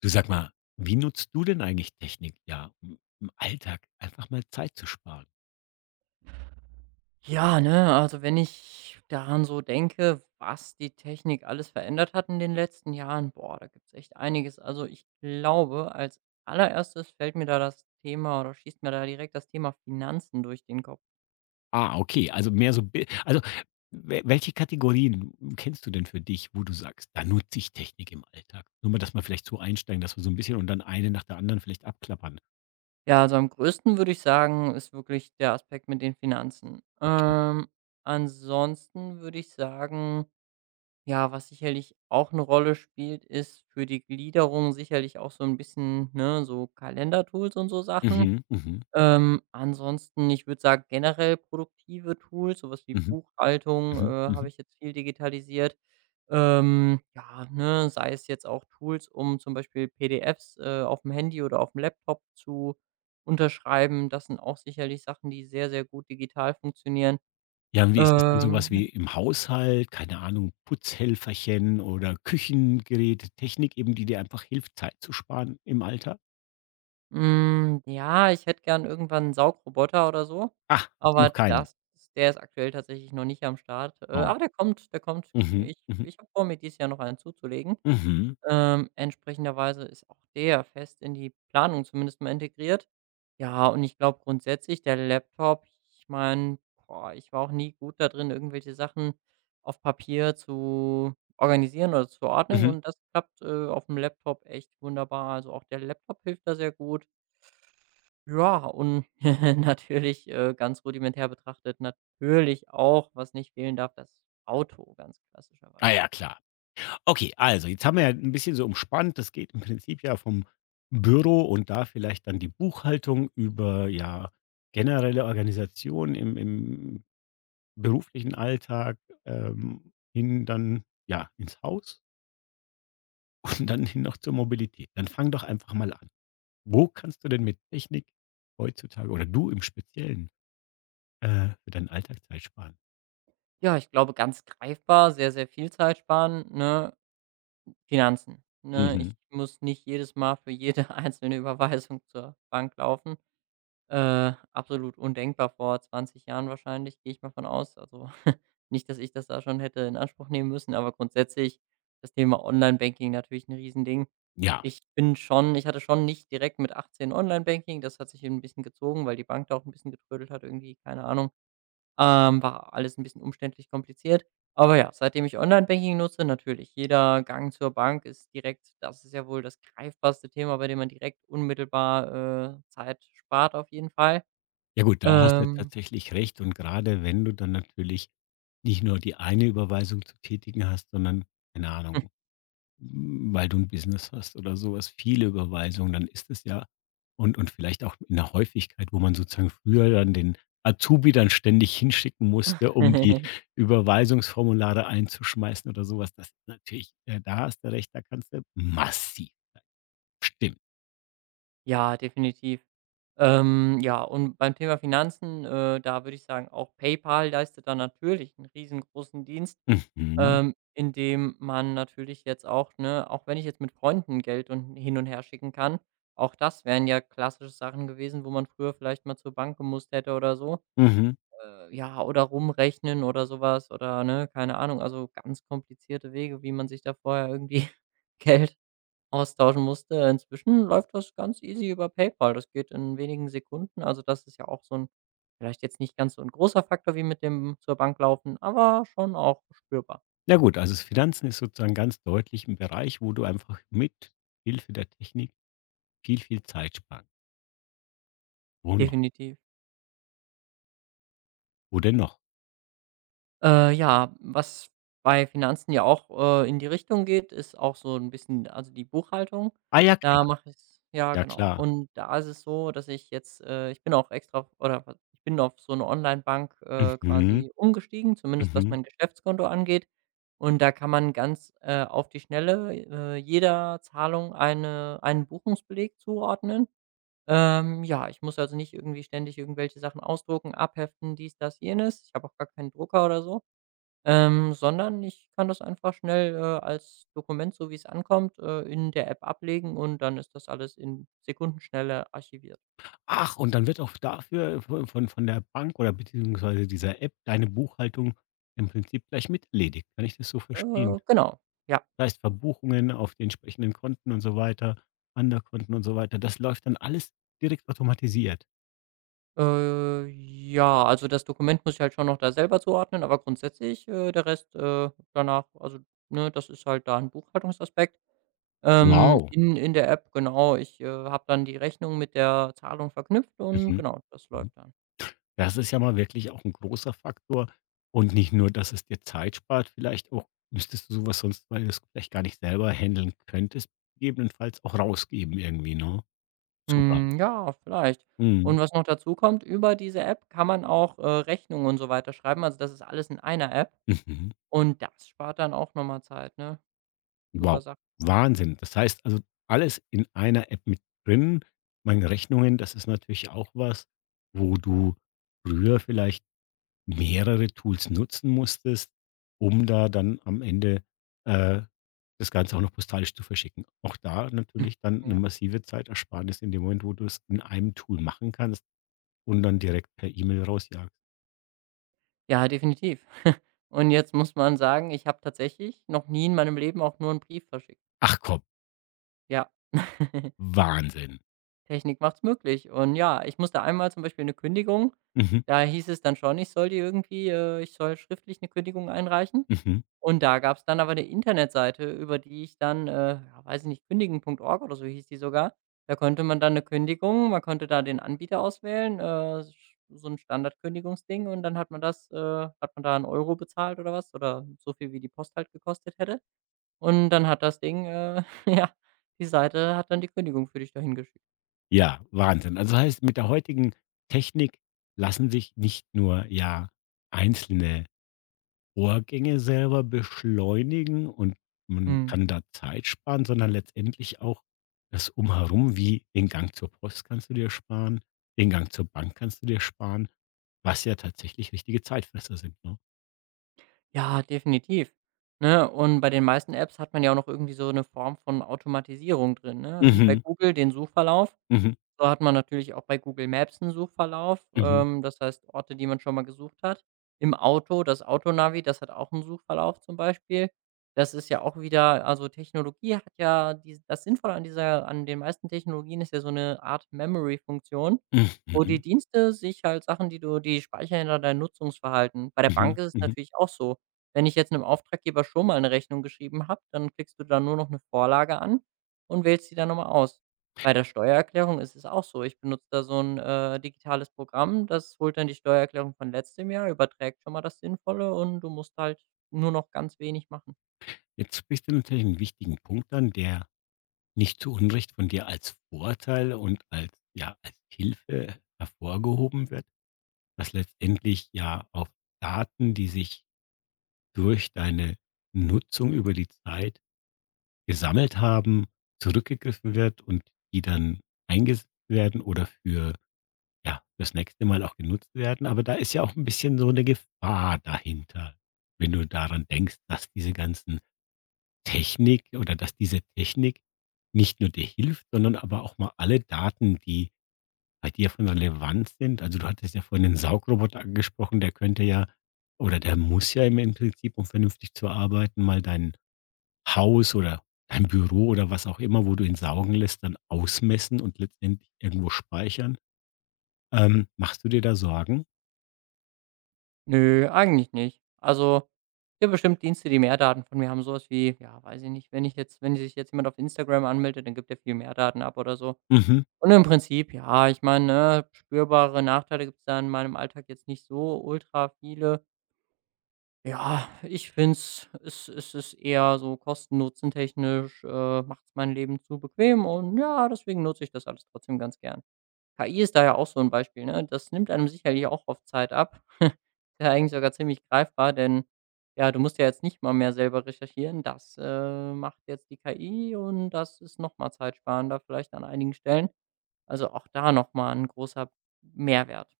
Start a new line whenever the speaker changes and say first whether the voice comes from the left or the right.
left: Du sag mal, wie nutzt du denn eigentlich Technik, ja, im Alltag einfach mal Zeit zu sparen?
right: Ja, ne, also wenn ich daran so denke, was die Technik alles verändert hat in den letzten Jahren, boah, da gibt's echt einiges. Also ich glaube, als allererstes fällt mir da das Thema oder schießt mir da direkt das Thema Finanzen durch den Kopf.
left: Ah, okay, also mehr so, we welche Kategorien kennst du denn für dich, wo du sagst: „Da nutze ich Technik im Alltag?" Nur mal, dass wir vielleicht so einsteigen, dass wir so ein bisschen und dann eine nach der anderen vielleicht abklappern.
right: Ja, also am größten würde ich sagen, ist wirklich der Aspekt mit den Finanzen.
left: Okay.
right: Ansonsten würde ich sagen, ja, was sicherlich auch eine Rolle spielt, ist für die Gliederung sicherlich auch so ein bisschen, ne, so Kalendertools und so Sachen.
left: Mhm, mhm,
right: Ansonsten, ich würde sagen, generell produktive Tools, sowas wie
left: mhm,
right: Buchhaltung,
left: mhm,
right: habe
left: mhm.
right: ich jetzt viel digitalisiert. Ja, ne, sei es jetzt auch Tools, um zum Beispiel PDFs, auf dem Handy oder auf dem Laptop zu unterschreiben. Das sind auch sicherlich Sachen, die sehr, sehr gut digital funktionieren.
left: Ja, und wie ist es dann so was
right: Ja.
left: wie im Haushalt, keine Ahnung, Putzhelferchen oder Küchengerät, Technik eben, die dir einfach hilft, Zeit zu sparen im Alltag?
right: Ja, ich hätte gern irgendwann einen Saugroboter oder so,
left: Ah, hast du noch
right: aber
left: keinen?
right: das der ist aktuell tatsächlich noch nicht am Start.
left: Oh.
right: Aber der kommt, der kommt.
left: Mhm,
right: Ich
left: mhm,
right: ich habe vor, mir dieses Jahr noch einen zuzulegen.
left: mhm,
right: Entsprechenderweise ist auch der fest in die Planung zumindest mal integriert. Ja, und ich glaube grundsätzlich der Laptop, ich meine, ich war auch nie gut da drin, irgendwelche Sachen auf Papier zu organisieren oder zu ordnen,
left: mhm.
right: und das klappt auf dem Laptop echt wunderbar. Also, auch der Laptop hilft da sehr gut. Ja, und natürlich, ganz rudimentär betrachtet, natürlich auch, was nicht fehlen darf, das Auto, ganz
left: Ah
right: klassischerweise.
left: ja, klar. Okay, also jetzt haben wir ja ein bisschen so umspannt. Das geht im Prinzip ja vom Büro und da vielleicht dann die Buchhaltung über, ja, generelle Organisation im beruflichen Alltag, hin dann, ja, ins Haus und dann hin noch zur Mobilität. Dann fang doch einfach mal an. Wo kannst du denn mit Technik heutzutage oder du im Speziellen, für deinen Alltag Zeit sparen?
right: Ja, ich glaube, ganz greifbar, sehr, sehr viel Zeit sparen, ne? Finanzen, ne?
left: Mhm.
right: Ich muss nicht jedes Mal für jede einzelne Überweisung zur Bank laufen. Absolut undenkbar vor 20 Jahren, wahrscheinlich, gehe ich mal von aus. Also nicht, dass ich das da schon hätte in Anspruch nehmen müssen, aber grundsätzlich das Thema Online-Banking, natürlich 'n Riesending.
left: Ja.
right: Ich hatte schon nicht direkt mit 18 Online-Banking, das hat sich ein bisschen gezogen, weil die Bank da auch ein bisschen getrödelt hat irgendwie, keine Ahnung. War alles ein bisschen umständlich, kompliziert. Aber ja, seitdem ich Online-Banking nutze, natürlich, jeder Gang zur Bank ist direkt — das ist ja wohl das greifbarste Thema, bei dem man direkt unmittelbar Zeit spart auf jeden Fall.
left: Ja gut, da hast du
right: Ähm,
left: tatsächlich recht und gerade wenn du dann natürlich nicht nur die eine Überweisung zu tätigen hast, sondern, keine Ahnung, weil du 'n Business hast oder sowas viele Überweisungen, dann ist es ja und vielleicht auch in der Häufigkeit, wo man sozusagen früher dann den Azubi dann ständig hinschicken musste, um die Überweisungsformulare einzuschmeißen oder sowas. Das ist natürlich da hast du recht, da kannst du massiv stimmt.
right: ja, definitiv. Ja, und beim Thema Finanzen, da würde ich sagen, auch PayPal leistet da natürlich einen riesengroßen Dienst,
left: Mhm.
right: indem man natürlich jetzt auch, ne, auch wenn ich jetzt mit Freunden Geld und hin und her schicken kann, auch das wären ja klassische Sachen gewesen, wo man früher vielleicht mal zur Bank gemusst hätte oder so.
left: Mhm.
right: Ja, oder rumrechnen oder sowas oder, ne, keine Ahnung, also ganz komplizierte Wege, wie man sich da vorher irgendwie Geld Austauschen musste. Inzwischen läuft das ganz easy über PayPal. Das geht in wenigen Sekunden. Also, das ist ja auch so ein — vielleicht jetzt nicht ganz so ein großer Faktor wie mit dem zur Bank laufen, aber schon auch spürbar.
left: Ja gut, also das Finanzen ist sozusagen ganz deutlich 'n Bereich, wo du einfach mit Hilfe der Technik viel, viel Zeit sparen. Wo noch?
right: Definitiv.
left: Wo denn noch?
right: Ja, was bei Finanzen ja auch in die Richtung geht, ist auch so ein bisschen, also, die Buchhaltung.
left: Ah ja,
right: Da
left: klar,
right: mache ich, ja,
left: ja
right: genau.
left: klar.
right: Und da ist es so, dass ich bin auch extra — oder was, ich bin auf so 'ne Onlinebank,
left: Mhm,
right: quasi umgestiegen, zumindest was
left: mhm.
right: mein Geschäftskonto angeht. Und da kann man ganz auf die Schnelle jeder Zahlung einen Buchungsbeleg zuordnen. Ja, ich muss also nicht irgendwie ständig irgendwelche Sachen ausdrucken, abheften, dies, das, jenes. Ich habe auch gar keinen Drucker oder so. Sondern ich kann das einfach schnell als Dokument, so wie es ankommt in der App ablegen, und dann ist das alles in Sekundenschnelle archiviert.
left: Ach, und dann wird auch dafür von der Bank oder beziehungsweise dieser App deine Buchhaltung im Prinzip gleich mit erledigt. Kann ich das so verstehen?
right: Genau, ja.
left: Das heißt, Verbuchungen auf die entsprechenden Konten und so weiter, Underkonten und so weiter, das läuft dann alles direkt automatisiert.
right: Ja, also das Dokument muss ich halt schon noch da selber zuordnen, aber grundsätzlich der Rest danach, also, ne, das ist halt da ein Buchhaltungsaspekt.
left: Wow.
right: In der App, genau, ich habe dann die Rechnung mit der Zahlung verknüpft, und
left: Mhm,
right: genau, das
left: mhm.
right: läuft dann.
left: Das ist ja mal wirklich auch ein großer Faktor. Und nicht nur, dass es dir Zeit spart, vielleicht auch müsstest du so was sonst, weil du es vielleicht gar nicht selber handeln könntest, gegebenenfalls auch rausgeben irgendwie, ne? Super.
right: Hm, ja, vielleicht.
left: Mhm.
right: Und was noch dazu kommt: über diese App kann man auch Rechnungen und so weiter schreiben. Also, das ist alles in einer App,
left: Mhm.
right: und das spart dann auch nochmal Zeit, ne? Super
left: Wow.
right: Sache.
left: Wahnsinn. Das heißt also, alles in einer App mit drin. Meine Rechnungen, das ist natürlich auch was, wo du früher vielleicht mehrere Tools nutzen musstest, um da dann am Ende, äh, das Ganze auch noch postalisch zu verschicken. Auch da natürlich dann eine
right: Ja.
left: massive Zeitersparnis in dem Moment, wo du es in einem Tool machen kannst und dann direkt per E-Mail rausjagst.
right: Ja, definitiv. Und jetzt muss man sagen, ich habe tatsächlich noch nie in meinem Leben auch nur einen Brief verschickt.
left: Ach komm,
right: Ja.
left: Wahnsinn.
right: Technik macht's möglich. Und ja, ich musste einmal zum Beispiel eine Kündigung —
left: Mhm,
right: da hieß es dann schon, ich soll die irgendwie, ich soll schriftlich eine Kündigung einreichen.
left: mhm.
right: Und da gab's dann aber 'ne Internetseite, über die ich dann ja, weiß ich nicht, kündigen.org oder so hieß die sogar. Da konnte man dann eine Kündigung — man konnte da den Anbieter auswählen, sch so ein Standardkündigungsding, und dann hat man das hat man da 1 € bezahlt oder was, oder so viel, wie die Post halt gekostet hätte. Und dann hat das Ding, ja, die Seite hat dann die Kündigung für dich dahin geschickt.
left: Ja, Wahnsinn. Also heißt, mit der heutigen Technik lassen sich nicht nur, ja, einzelne Vorgänge selber beschleunigen und man
right: Mhm.
left: kann da Zeit sparen, sondern letztendlich auch das Umherum, wie den Gang zur Post kannst du dir sparen, den Gang zur Bank kannst du dir sparen, was ja tatsächlich richtige Zeitfresser sind, ne?
right: Ja, definitiv, ne? Und bei den meisten Apps hat man ja auch noch irgendwie so eine Form von Automatisierung drin, ne? Wie bei
left: Mhm,
right: Google den Suchverlauf.
left: mhm,
right: So hat man natürlich auch bei Google Maps 'n Suchverlauf,
left: mhm,
right: das heißt Orte, die man schon mal gesucht hat. Im Auto, das Autonavi, das hat auch 'n Suchverlauf zum Beispiel. Das ist ja auch wieder — also, Technologie hat ja dies das — Sinnvolle an dieser — an den meisten Technologien ist ja so 'ne Art Memory-Funktion, wo
left: mhm,
right: die Dienste sich halt Sachen, die du — die speichern ja dein Nutzungsverhalten. Bei der Bank
left: mhm,
right: ist es
left: mhm.
right: natürlich auch so. Wenn ich jetzt 'nem Auftraggeber schon mal 'ne Rechnung geschrieben habe, dann klickst du da nur noch 'ne Vorlage an und wählst die dann noch mal aus. Bei der Steuererklärung ist es auch so. Ich benutze da so 'n digitales Programm, das holt dann die Steuererklärung von letztem Jahr, überträgt schon mal das Sinnvolle, und du musst halt nur noch ganz wenig machen.
left: Jetzt sprichst du natürlich einen wichtigen Punkt an, der nicht zu Unrecht von dir als Vorteil und als, ja, als Hilfe hervorgehoben wird, dass letztendlich ja auf Daten, die sich durch deine Nutzung über die Zeit gesammelt haben, zurückgegriffen wird und die dann eingesetzt werden oder für, ja, das nächste Mal auch genutzt werden. Aber da ist ja auch ein bisschen so eine Gefahr dahinter, wenn du daran denkst, dass diese ganzen Technik oder dass diese Technik nicht nur dir hilft, sondern aber auch mal alle Daten, die bei dir von Relevanz sind. Also, du hattest ja vorhin den Saugroboter angesprochen, der könnte ja oder der muss ja im Prinzip, um vernünftig zu arbeiten, mal deinen Haus oder dein Büro oder was auch immer, wo du ihn saugen lässt, dann ausmessen und letztendlich irgendwo speichern. Machst du dir da Sorgen?
right: Nö, eigentlich nicht. Also, gibt bestimmt Dienste, die mehr Daten von mir haben, so was wie — ja, weiß ich nicht, wenn sich jetzt jemand auf Instagram anmeldet, dann gibt der viel mehr Daten ab oder so.
left: Mhm.
right: Und im Prinzip, ja, ich meine, ne, spürbare Nachteile gibt's da in meinem Alltag jetzt nicht so ultra viele. Ja, ich finde es ist eher so kosten-nutzen-technisch macht es mein Leben zu bequem, und ja, deswegen nutze ich das alles trotzdem ganz gern. KI ist da ja auch so ein Beispiel, ne? Das nimmt einem sicherlich auch oft Zeit ab. Ist ja eigentlich sogar ziemlich greifbar, denn ja, du musst ja jetzt nicht mal mehr selber recherchieren. Das macht jetzt die KI, und das ist noch mal zeitsparender vielleicht an einigen Stellen. Also, auch da noch mal 'n großer Mehrwert.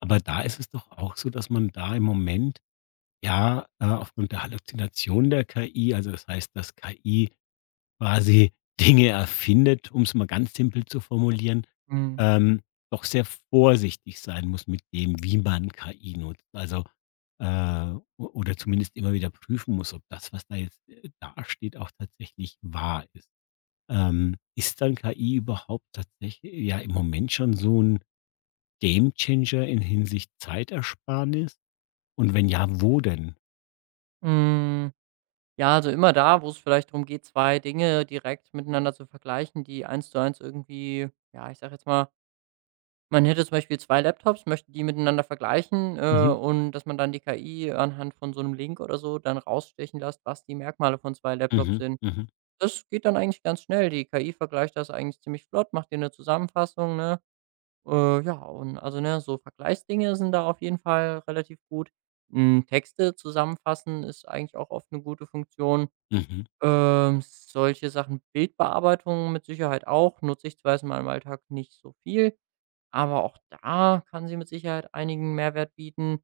left: Aber da ist es doch auch so, dass man da im Moment ja, aufgrund der Halluzination der KI, also das heißt, dass KI quasi Dinge erfindet, um es mal ganz simpel zu formulieren,
right: Mhm.
left: ähm, doch sehr vorsichtig sein muss mit dem, wie man KI nutzt. Also, äh, o oder zumindest immer wieder prüfen muss, ob das, was da jetzt, dasteht, auch tatsächlich wahr ist. Ist dann KI überhaupt tatsächlich ja im Moment schon so ein Gamechanger in Hinsicht Zeitersparnis? Und wenn ja, wo denn?
right: Hm. Ja, also immer da, wo es vielleicht darum geht, 2 Dinge direkt miteinander zu vergleichen, die eins zu eins irgendwie — ja, ich sage jetzt mal, man hätte zum Beispiel 2 Laptops, möchte die miteinander vergleichen
left: Mhm,
right: und dass man dann die KI anhand von so einem Link oder so dann rausstechen lässt, was die Merkmale von 2 Laptops
left: mhm,
right: sind.
left: mhm,
right: Das geht dann eigentlich ganz schnell. Die KI vergleicht das eigentlich ziemlich flott, macht dir eine Zusammenfassung, ne? Ja, und also, ne, so Vergleichsdinge sind da auf jeden Fall relativ gut. Texte zusammenfassen ist eigentlich auch oft eine gute Funktion.
left: mhm.
right: Solche Sachen, Bildbearbeitung mit Sicherheit auch, nutze ich zwar jetzt in meinem Alltag nicht so viel, aber auch da kann sie mit Sicherheit einigen Mehrwert bieten.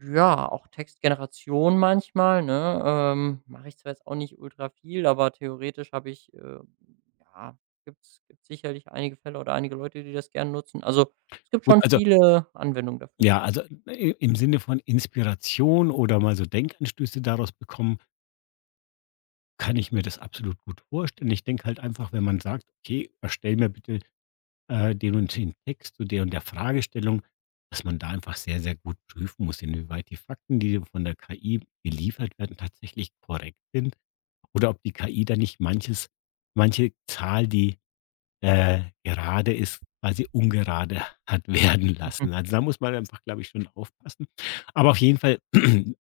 right: Ja, auch Textgeneration manchmal, ne? Mache ich zwar jetzt auch nicht ultra viel, aber theoretisch habe ich ja, gibt's sicherlich einige Fälle oder einige Leute, die das gerne nutzen. Also es gibt
left: Gut,
right: schon
left: also,
right: viele Anwendungen dafür.
left: ja, also i im Sinne von Inspiration oder mal so Denkanstöße daraus bekommen, kann ich mir das absolut gut vorstellen. Ich denke halt einfach, wenn man sagt: „Okay, erstell mir bitte, den und den Text zu der und der Fragestellung", dass man da einfach sehr, sehr gut prüfen muss, inwieweit die Fakten, die von der KI geliefert werden, tatsächlich korrekt sind oder ob die KI da nicht manche Zahl, die, gerade ist, quasi ungerade hat werden
right: Mhm.
left: lassen. Also, da muss man einfach, glaube ich, schon aufpassen. Aber auf jeden Fall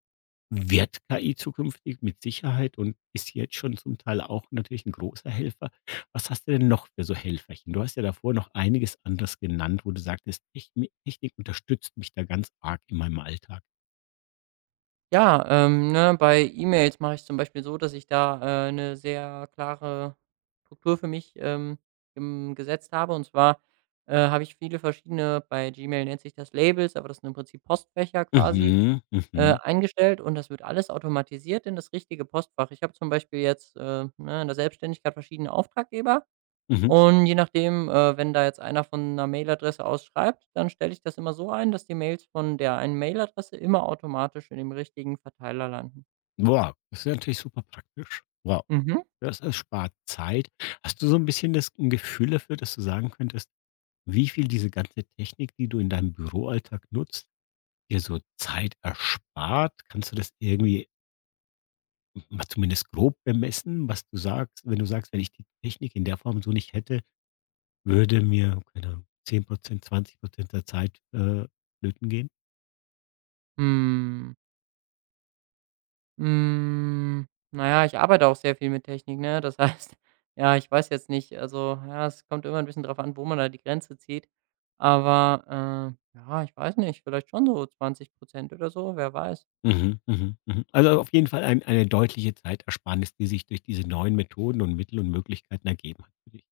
left: wird KI zukünftig mit Sicherheit und ist jetzt schon zum Teil auch natürlich ein großer Helfer. Was hast du denn noch für so Helferchen? Du hast ja davor noch einiges anderes genannt, wo du sagtest: „Technik unterstützt mich da ganz arg in meinem Alltag."
right: Ja, ne, bei E-Mails mache ich zum Beispiel so, dass ich da 'ne sehr klare Struktur für mich, gem gesetzt habe. Und zwar habe ich viele verschiedene — bei Gmail nennt sich das Labels, aber das sind im Prinzip Postfächer quasi
left: Mhm, mhm,
right: eingestellt, und das wird alles automatisiert in das richtige Postfach. Ich habe zum Beispiel jetzt ne, in der Selbstständigkeit verschiedene Auftraggeber,
left: mhm.
right: und je nachdem wenn da jetzt einer von einer Mailadresse aus schreibt, dann stelle ich das immer so ein, dass die Mails von der einen Mailadresse immer automatisch in dem richtigen Verteiler landen.
left: Wow, das ist ja natürlich super praktisch. Wow.
right: Mhm.
left: Das erspart Zeit. Hast du so ein bisschen das ein Gefühl dafür, dass du sagen könntest, wie viel diese ganze Technik, die du in deinem Büroalltag nutzt, dir so Zeit erspart? Kannst du das irgendwie mal zumindest grob bemessen, was du sagst, wenn du sagst: „Wenn ich die Technik in der Form so nicht hätte, würde mir, keine Ahnung, 10%, 20% der Zeit, flöten gehen?"
right: Hm, na ja, ich arbeite auch sehr viel mit Technik, ne? Das heißt, ja, ich weiß jetzt nicht, also, ja, es kommt immer ein bisschen drauf an, wo man da die Grenze zieht. Aber ja, ich weiß nicht, vielleicht schon so 20 oder so, wer weiß.
left: Mhm, mhm, mhm. Also, auf jeden Fall eine deutliche Zeitersparnis, die sich durch diese neuen Methoden und Mittel und Möglichkeiten ergeben hat für dich.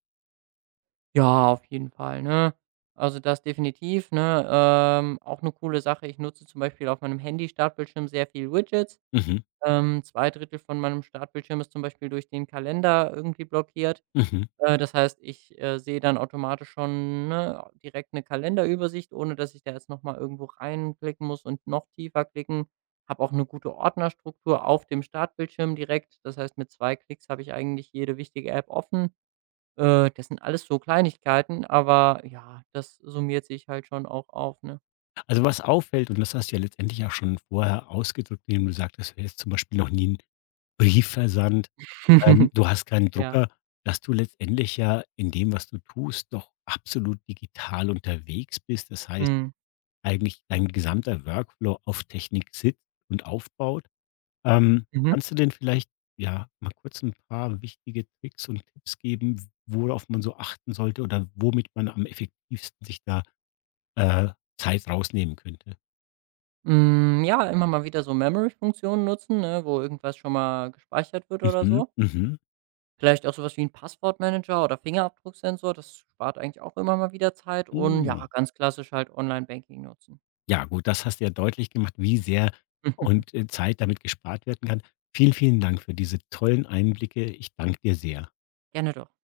right: Ja, auf jeden Fall, ne? Also, das definitiv, ne? Auch eine coole Sache. Ich nutze zum Beispiel auf meinem Handy-Startbildschirm sehr viel Widgets.
left: Mhm,
right: 2 1 von meinem Startbildschirm ist zum Beispiel durch den Kalender irgendwie blockiert.
left: mhm.
right: Das heißt, ich sehe dann automatisch schon, ne, direkt eine Kalenderübersicht, ohne dass ich da jetzt noch mal irgendwo reinklicken muss und noch tiefer klicken. Habe auch eine gute Ordnerstruktur auf dem Startbildschirm direkt. Das heißt, mit 2 Klicks habe ich eigentlich jede wichtige App offen. Das sind alles so Kleinigkeiten, aber ja, das summiert sich halt schon auch auf, ne?
left: Also, was auffällt, und das hast du ja letztendlich auch schon vorher ausgedrückt, indem du sagtest, du hättest zum Beispiel noch nie 'n Brief versandt, du hast keinen
right: Ja.
left: Drucker, dass du letztendlich ja in dem, was du tust, doch absolut digital unterwegs bist. Das heißt,
right: Mhm.
left: eigentlich dein gesamter Workflow auf Technik sitzt und aufbaut.
right: Mhm.
left: Kannst du denn vielleicht, ja, mal kurz ein paar wichtige Tricks und Tipps geben, worauf man so achten sollte oder womit man am effektivsten sich da, äh, Zeit rausnehmen könnte?
right: Ja, immer mal wieder so Memory-Funktionen nutzen, ne, wo irgendwas schon mal gespeichert wird oder
left: Mhm,
right: so.
left: mhm.
right: Vielleicht auch sowas wie ein Passwortmanager oder Fingerabdrucksensor, das spart eigentlich auch immer mal wieder Zeit, und ja,
left: Hm.
right: ganz klassisch halt Online-Banking nutzen.
left: Ja gut, das hast du ja deutlich gemacht, wie sehr und, Zeit damit gespart werden kann. Vielen, vielen Dank für diese tollen Einblicke. Ich danke dir sehr.
right: Gerne doch.